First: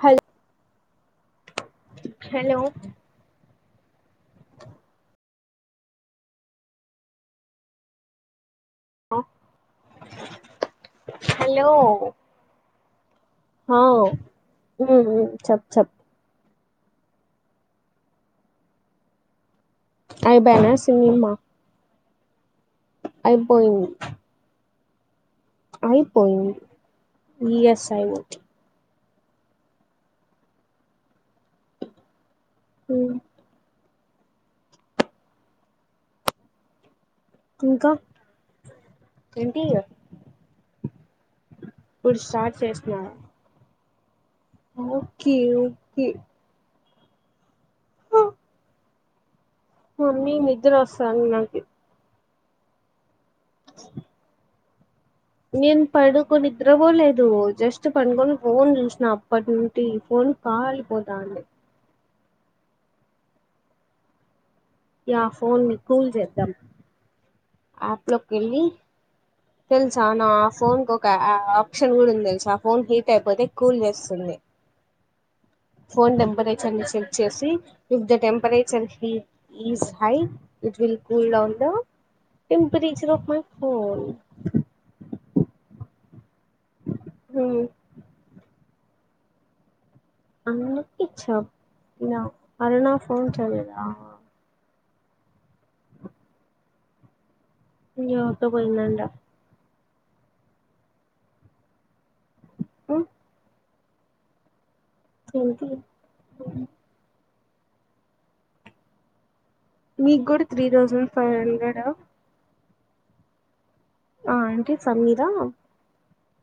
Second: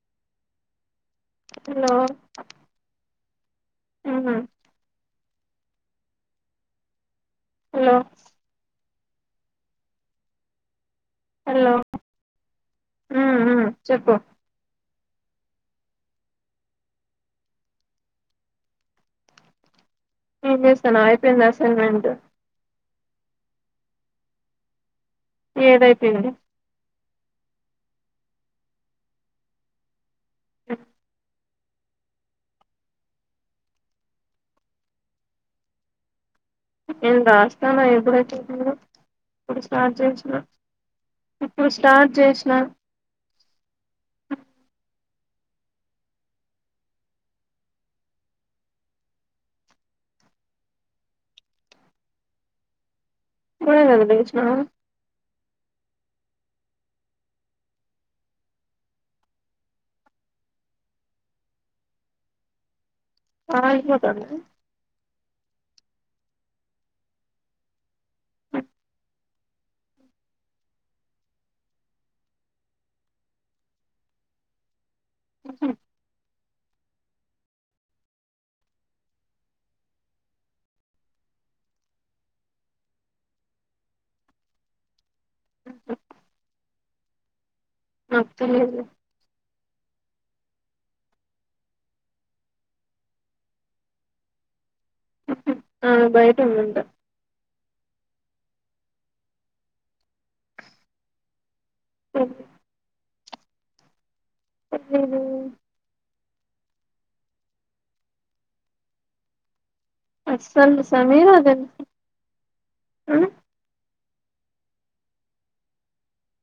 హల్ hello hello ఉ hello అ hello ఉ ఉ చెప్పు ఓ ఓ చెప్ చెప్ అయిపోయానా ఎంచేస్తున్నావ్ సినిమా అయిపోయిందా అసైన్మెంట్ అయిపోయింది ఏదైపోయింది అయిపోయింది ఎస్ ఐ ఓట్ చెప్పు హు నేను రాస్తాన్న ఇంకా ఎప్పుడై పోతుంథో ఇప్పుడు ఏంటి స్టార్ట్ చేసిన ఇప్పుడు స్టార్ట్ చేసినా ఓకే ఓకే మమ్మీ నిద్ర వస్తంది నాకి ఇప్పుడే కదా లేసినవ్ నేను పడుకొని నిద్రవోలేదు జస్ట్ పడుకొని ఫోన్ చూసిన అప్పటి నుండి ఈ ఫోన్ కాలిపోతంది కాలి పోతందా యా ఫోన్ ని కూల్ చేద్దాం యాప్ లోకి వెళ్ళి తెలుసా నా ఆ ఫోన్ కి ఒక ఆప్షన్ కూడా ఉంది తెలుస ఆ ఫోన్ హీట్ అయిపోతే కూల్ చేస్తుంది ఫోన్ నంబర్ అన్ని చెక్ చేసి with the temperature heat is high it will cool down temperature of my phone హుమ్ ఆ వస్తలేద్ అన్నకి ఇచ్చ నా అరుణా ఫోన్ చేయలేద ఆ బయట ఉందంట ఎవరితో పోయిందంట హు తెలీదు తాతయ్య ఉమ్ మీకు కూడా త్రీ థౌజండ్ ఫైవ్ హండ్రెడా ఉమ్ ఆ అంటీ సమీరా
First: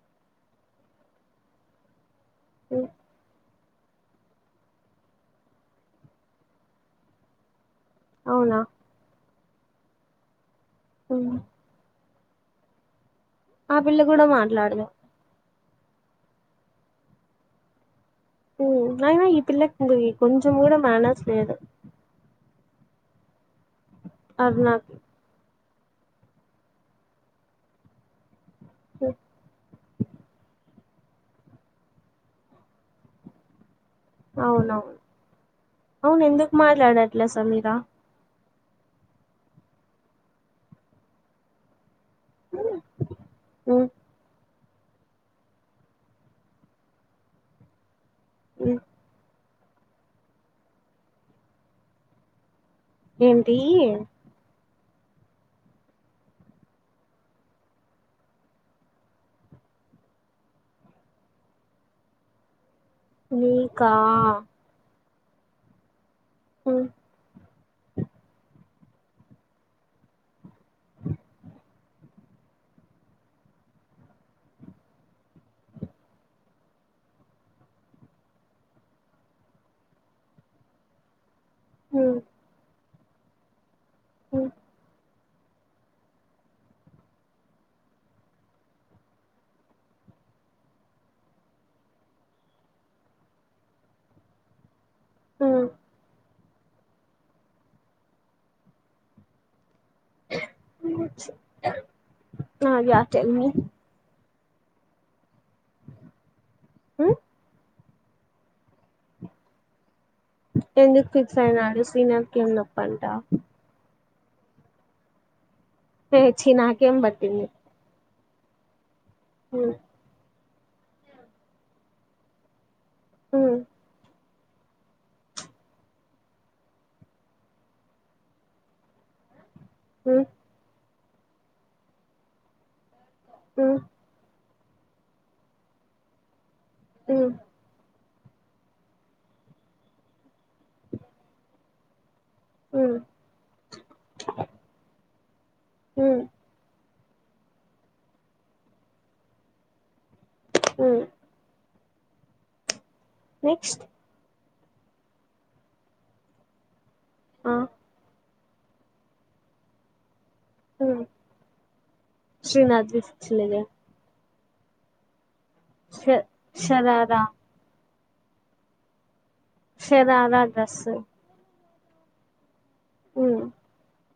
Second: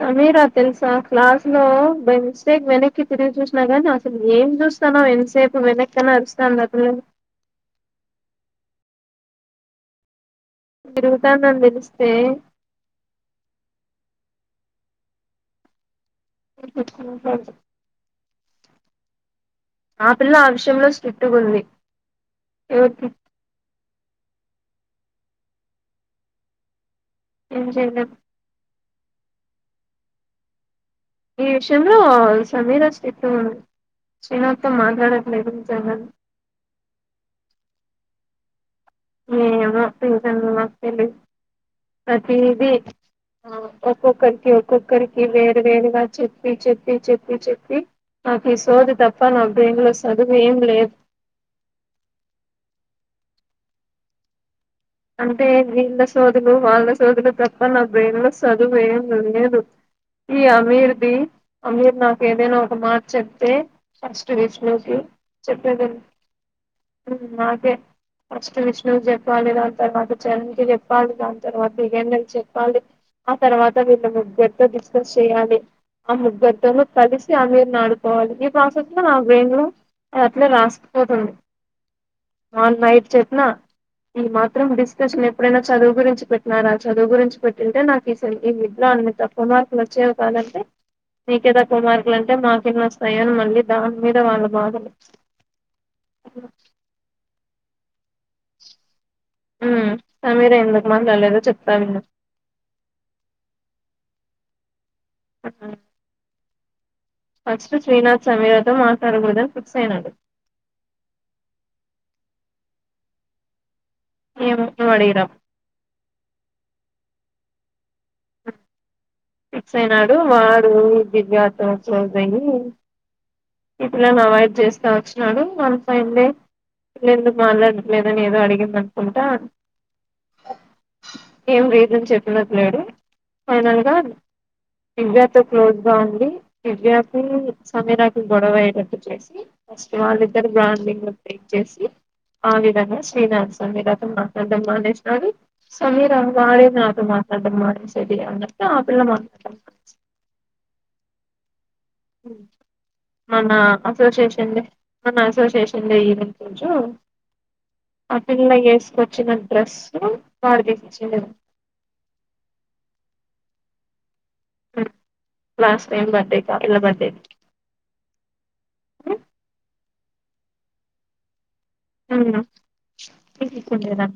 సమీరా తెలుసా క్లాస్ లో బెంచ్ సార్ వెనకి తిరిగి చూసు నాకేంటో అసలు ఏం చూస్తానావో ఎంతసేపు వెనక్కి నా అరుస్తాను అద అవునా తిరుగుతానని తేలుస్తే పే మా పిల్ల కూడా మాట్లాడదు [inaudible] ఊమ్ నైనా ఈప్ పిల్లకి ఆ పిల్ల ఆ కొంచెం కూడా మ్యానర్స్ లేదు ఎవరితో అరుణ కి ఏం చేయలేం పో ఈ విషయంలో సమీరా స్ట్రిక్ట్ గుంది అవునవును నిజంగానే అవును ఎందుకు మాట్లాడట్లే సమీరా ఏమో పింకన్న మాకు తెలీదు ప్రతీది ఉమ్ ఒక్కొక్కరికి వ ఒక్కొక్కరికి వేరు వేరుగా చెప్పి చెప్పి చెప్పి చెప్పి నాకీ ఉమ్ సోది తప్పేనా బ్రెయిన్లో చదువు ఏం లేదు ఏంటి అంటే వీళ్ళ సోదులు వాళ్ళ సోదులు తప్ప నా బ్రెయిన్ లో చదువు ఏం లేదు ఈ అమీర్ది అమీర్ నాకేదైనా కుమార్ చెప్తే నీకా ఫస్ట్ విష్ణుకి చెప్పేది విను ఉమ్ ఊం నాకే ఫస్ట్ విష్ణు కి చెప్పాలి తర్వాత చెర్రి కి జెప్పాలి దాని తర్వాత యుగేంద్రకి చెప్పాలి ఆ తర్వాత వీళ్ళ ముగ్గర్తో డిస్కస్ చేయాలి ఆ ముగ్గర్తోను కలిసి అమీర్ ను ఆడుకోవాలి ఈ ప్రాసెస్ లో నా బ్రెయిన్ లో అదట్లే రాస్కపోతుంది ఉమ్ ఆన్ నయిట్ చెప్నా ఉమ్ తీన్మార్ డిస్కషన్ ఎప్పుడైనా చదువు గురించి పెట్ట్నారా చదువు గురించి పెట్టింటే నాకు ఈ ఈ సెమ్ ఈ మిడ్ లో అన్ని తక్కువ మార్కులు వచ్చేవి కాదంటే నీకే తక్కువ మార్కులు అంటే మాకెన్నొస్తాయో అని మళ్ళీ దాని మీద వాళ్ళ బాధలు ప్చ్ ఊ ఊమ్ సమీర ఎందుకు మాట్లాడ్లేదో చెప్తా విను ఆ యా టెల్ మీ ఆ ఊ శ్రీనాథ్ సమీరాతో మాట్లాడగూడదని ఫిక్స్ అయినాడు ఎందుకు ఫిక్స్ అయినాడు శ్రీనాథ్ కి ఏం నొప్పంటా ఏమో నువ్వడిగిరాప్ ఏ ఛీ నాకేం బట్టింది ఫిక్సైనాడు వాడ్ పోయి దివ్యాతో క్లోజ్ అయి ఉమ్ ఈప్పిల్లని అవైడ్ చేస్తా వచ్చినాడు వన్ ఫైన్ డే ఎందుకు మాట్లాడం లేదని ఏదో అడిగిందనుకుంటా ఉమ్ ఏం రీజన్ చెప్పినట్లేడు ఉమ్ ఫైనల్ గా విద్యతో క్లోజ్‌గా ఉంది దివ్య కి ఉమ్ సమీరా గొడవైటట్టు చేసి ఫస్ట్ వాళ్ళిద్దరూ బాండింగ్ బ్రేక్ చేసి all the um best Srinath's Sameera తొ మాట్లాడం మానేస్ సారీ సమీరా ఉమ్ మారిన మాట్లాడం మానేసేది అన్నంత ఆ పిల్ల మాట్లాడం మంచ్ ఊ హూ మన్న నెక్స్ట్ అసోసియేషన్ దే మన్న అసోసియేషన్ దే ఈవెంట్ రోజు అ ఆ పిల్ల వేసుకొచ్చిన డ్రస్సు హూ శ్రీనాథ్ తీసి ఇచ్చిందే హూ లాస్ట్ ష టైమ్ బర్డే ఆ పిల్ల బర్డేకి షరారా షరారా డ్రసు హూ [unintelligible] ఉండదా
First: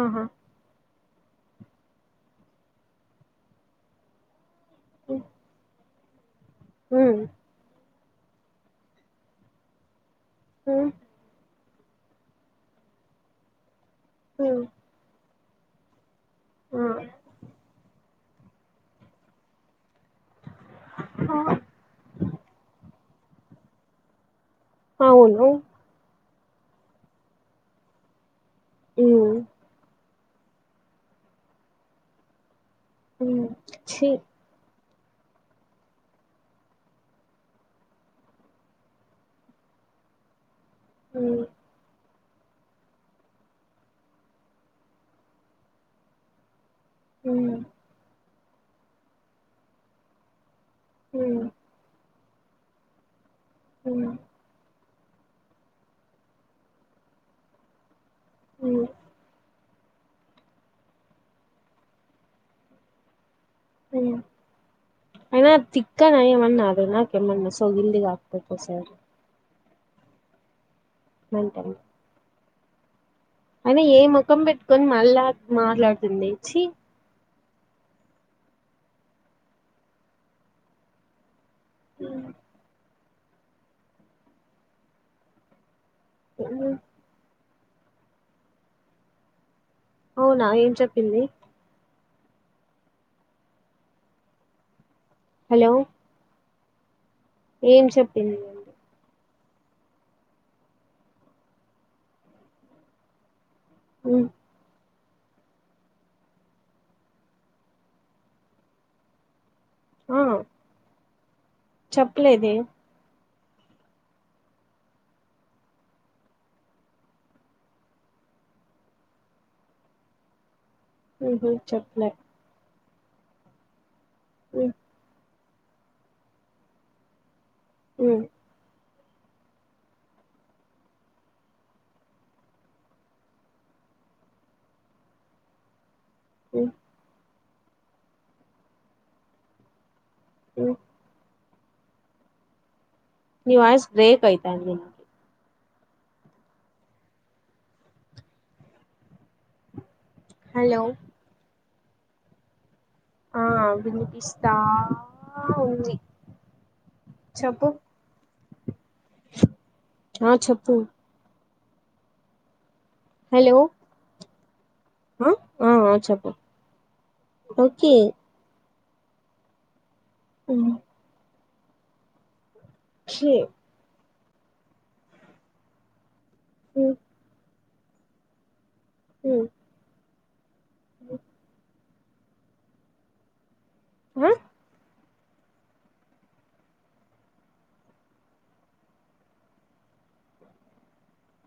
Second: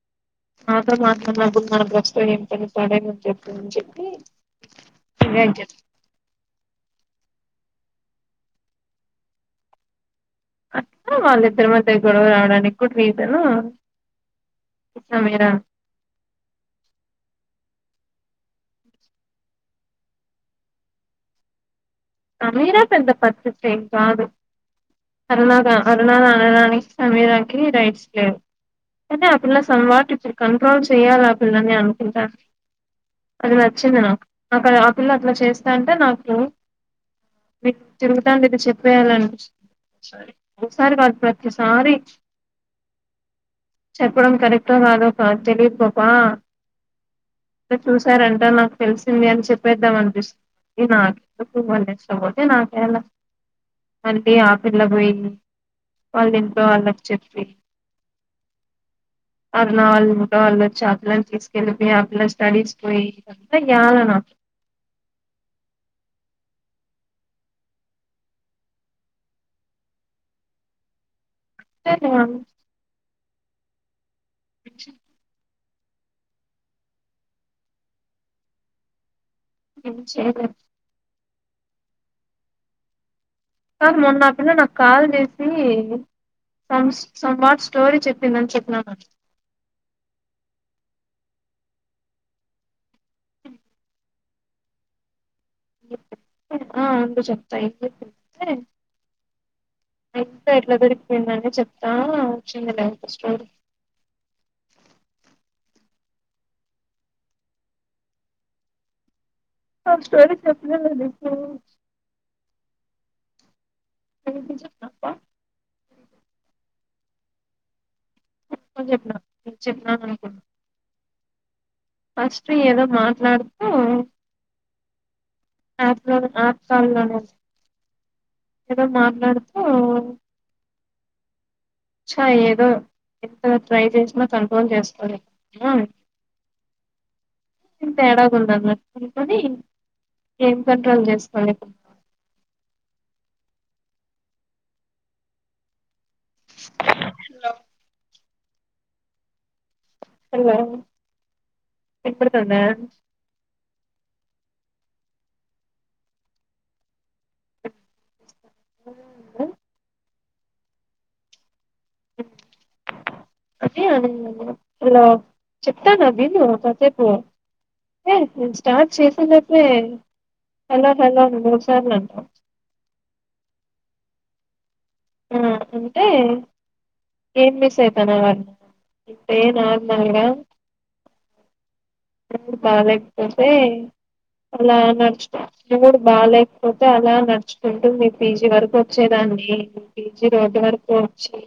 ఆహా ఆ మాత్రన్నప్పుడు మ భ్రష్టం ఏం తలుగుతాడే నేను చెప్తుందని చెప్పి ఇంకేం చెప్ హూ ఉమ్ అట్లా వాళ్ళ ఇద్దరి మధ్ టే గొడవ రావడానికి కూడ్ రీజను ఇష్టమేనా ఉమ్ హా సమీరా పెద్ద పత్తిత్ ఏం కాదు అవును అరుణ గా అరుణ నా అనడానికి సమీరాకి రైట్స్ లేవు ఉమ్ నన్నే ఆ పిల్ల సమ్ వాట్ చే కంట్రోల్ చెయ్యాలి ఆ పిల్లని అనుకుంటా ఉమ్ అది నచ్చింది ఛీ నాకు అక్కడ అ పిల్ల అట్లా చేస్తాంటే నాకు మీకు తిరుగుతాండేదే చెప్పేయాలనిపించ్ సరేలే ఓ సారి గదు ఉమ్ ప్రతి సారీ చెప్పడం కారేటో కాదొ తెలిదు పాప ఉమ్ అ చూసారంండి నాకు తెలిసింది అని చెప్పేద్దాం అంతృష్ ఏనా ఉమ్ సకుమాష్ బాటి నాకెలా ఉమ్ అనిపి ఏపీ ఇలా పోయింది వాళ్ళ ఇంట్లో వాళ్ళకి చెప్పి ఉ అరుణ వాళ్ళు ఇంట్లో వాలు వోచి ఆ పిల్లని తీసుకెళ్ళిపోయి అట్లా స్టడీస్ పోయి ఇదంతా యాల ఉ నాకు అనా తక్కానా ఏమన్నా నాకెమ్మణ సో ఇల్గ ఆక్పో సార్ మెంటల్ [unintelligible] అయినా ఏం కం ప పెట్కొ మలా మాట్లాడుతుంది చీ ఏం చెయ్యలేం మ్మ్ కాద్ మొన్న ఆ పిల్ల నాకు కాల్ చేసి సం సం స్టోరీ చెప్పిందని చెప్పినాగ అవునా ఏం చెప్పింది హలో ఆ ప్పుడు చెప్తా ఏం ఇప్పుడు చెప్పింది [unintelligible] ఇంకా ఎట్లా దొరికిపోయిందని చెప్తా వచ్చింది లే స్టోరీ మ్మ్ ఆ స్టోరీ చెప్పలేదండి చెప్పలేదే ఏంటికి చెప్పినావ్ పా చెప్పినను నేను చెప్ినను అనుకున్నాను హ్మ్ హు చెప్పలే మాట్లాడుతూ మ్మ్ యాప్ లో యాప్ కల్ లో మ్మ్ [unintelligible] మాట్లాడుతూ చ ఏదో ఎంత ట్రై చేసినా కంట్రోల్ చేసుకోలెం మ్మ్ ఎం తేడా గుందన్నట్టు ఉంటుంది ఏం కంట్రోల్ చేసుకోలి నీ వాయిస్ బ్రేక్ అయితాంది హలో [inaudible] హలో ఇనపడుతోంద ఆ వినిపిస్తా ఉంది చెప్పు మ్మ్ ఆ చెప్పు హలో అదే అనింది ఏమో హాలో ఆ ఆ ఆ చెప్తాను అవి చెప్పు [unintelligible] చెప్పు ఓకే స్టార్ట్ చేసేలోపే హలో హలో సరేలే ఛీ ఆ అంటే హు ఏ మిస్ అయితాడాడన్ ఇంతేనాందంగా మ్మ్ [unintelligible] బాగలేక పోతే ఆ అలా నడుచు మూడు బాగలేకపోతే అలా నడుచుకుంటూ మీ పీజీ వరకు వచ్చేదాన్ని పీజీ రోడ్డు వరకు వచ్చి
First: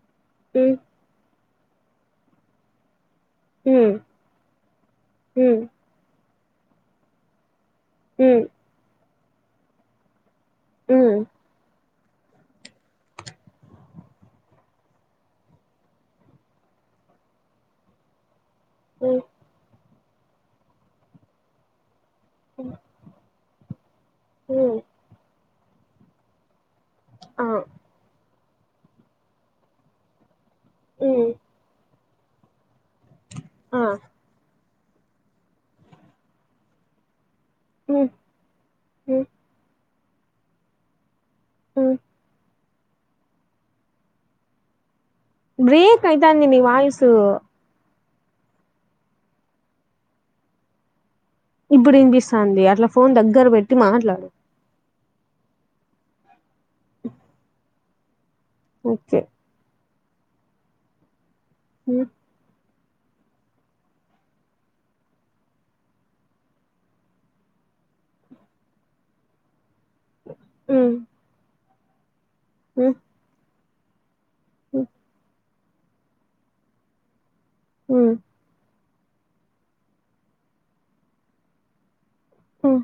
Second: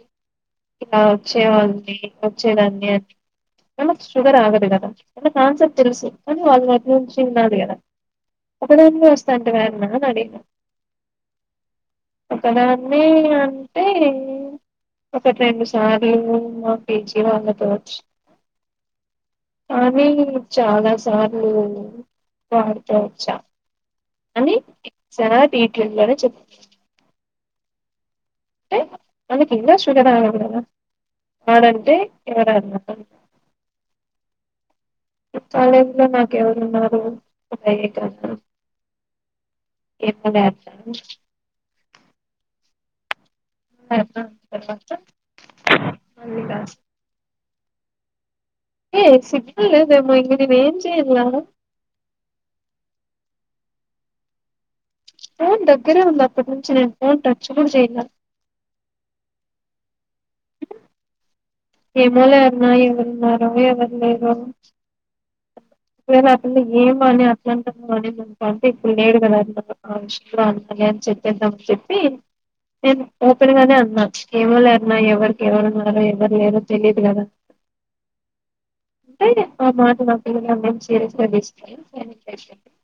మ్మ్ రావచ్చు ఏవండీ వచ్చేదాన్న్యే మ్మ్ ఆమకు షుగర్ ఆగది గదా ఎనాకు మ్మ్ ఆన్సర్ తెలుసు అ అల్ మంచి చి నాదిగా మ్మ్ ఒకక్కడ వస్త సంత వేరన్నా అడి అ అక్కడన్నే అంటే ఒకటి రెండు సార్లు మా పేజీ వాళ్ళకోచ్చు ఓ కానీ చాలా సార్లు స అచ్చ అ మ్మ్ ఇ లోనే చెప్ప ఆ అ శ కద అ మ్మ్ ఆడంతే సర ఆ కాలజ్ లో నాక ఎవ ఉన్నారురు అ క మ్మ్ మ్మ్ ఏమ లేత ఆ తర్వాత బ్రేక్ అయితా మళ్ళీ అందీని వయసు ఏయ సిలేదేమో ఇ ఏం చేయలా ఇప్పుడు వినిపిస్తుంది అట్లా ఫోన్ దగ్గర పెట్టి మాట్లాడు ఫోన్ దగ్గరే ఉంది అప్పటి నుంచి నేను ఫోన్ టచ్ కూడా చేయినా ఓకే మ్మ్ హేమాలయన్నా ఇ ఎన్నారో ఎవరు లేరో అసలు ఏమ అని అట్లా అంటున్నా అనికు అంటే ఇప్పుడు లేడు కద అ మనే మ్మ్ అంత చెప్పంది నమ్ చెప్ప తీ మ్మ్ ఏం ఓపెన్గానే అంత మ ఏమో లే మ్మ్ అన్న ఎవరికి ఎవరు వుంనారో ఎవ్వరు లేరో తెలీదు కదా హ అంటే ఆ మాట ఆ పిల్ల నమ్మించి అ మ్మ్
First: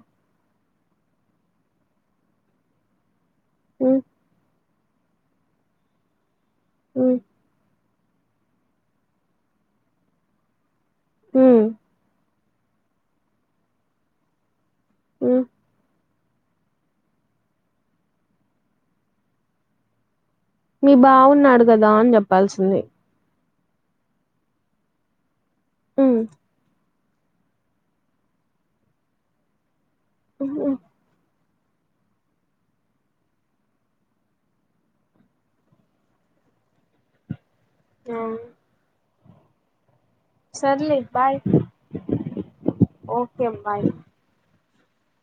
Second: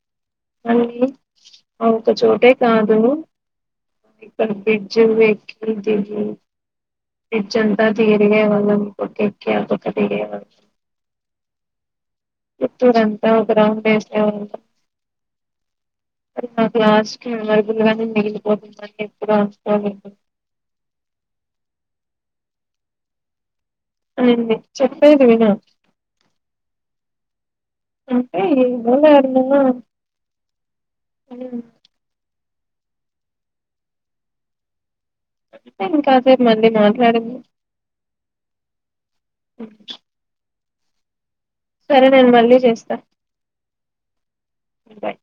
మళ్ళీ ఒకచోటే కాదు మ్మ్ జ వ్యాఖ్యా తె మ్మ్ ఏజ తిరిగే [unintelligible] పకక కది గ హ పూత్తూరు అంతా ఒక రౌండ్ వేసే వాళ్ళు ఆ అది నాకు లాస్ట్ క మెమరబుల్ గానే మిగిలిపోతుందని ఎప్పుడు అనుకోవలేదు మీ బావున్నాడు కదా అని చెప్పాల్సింది అడి చెప్పేది విను ఆ అంటే ఎవన్నాన్నా ఉఓ అవు ఇంకాదే మళ్ళీ మాట్లాడింది ఆ సర్లే బాయ్ సరే నేను మళ్ళీ చేస్తా ఓకే బాయ్ బాయ్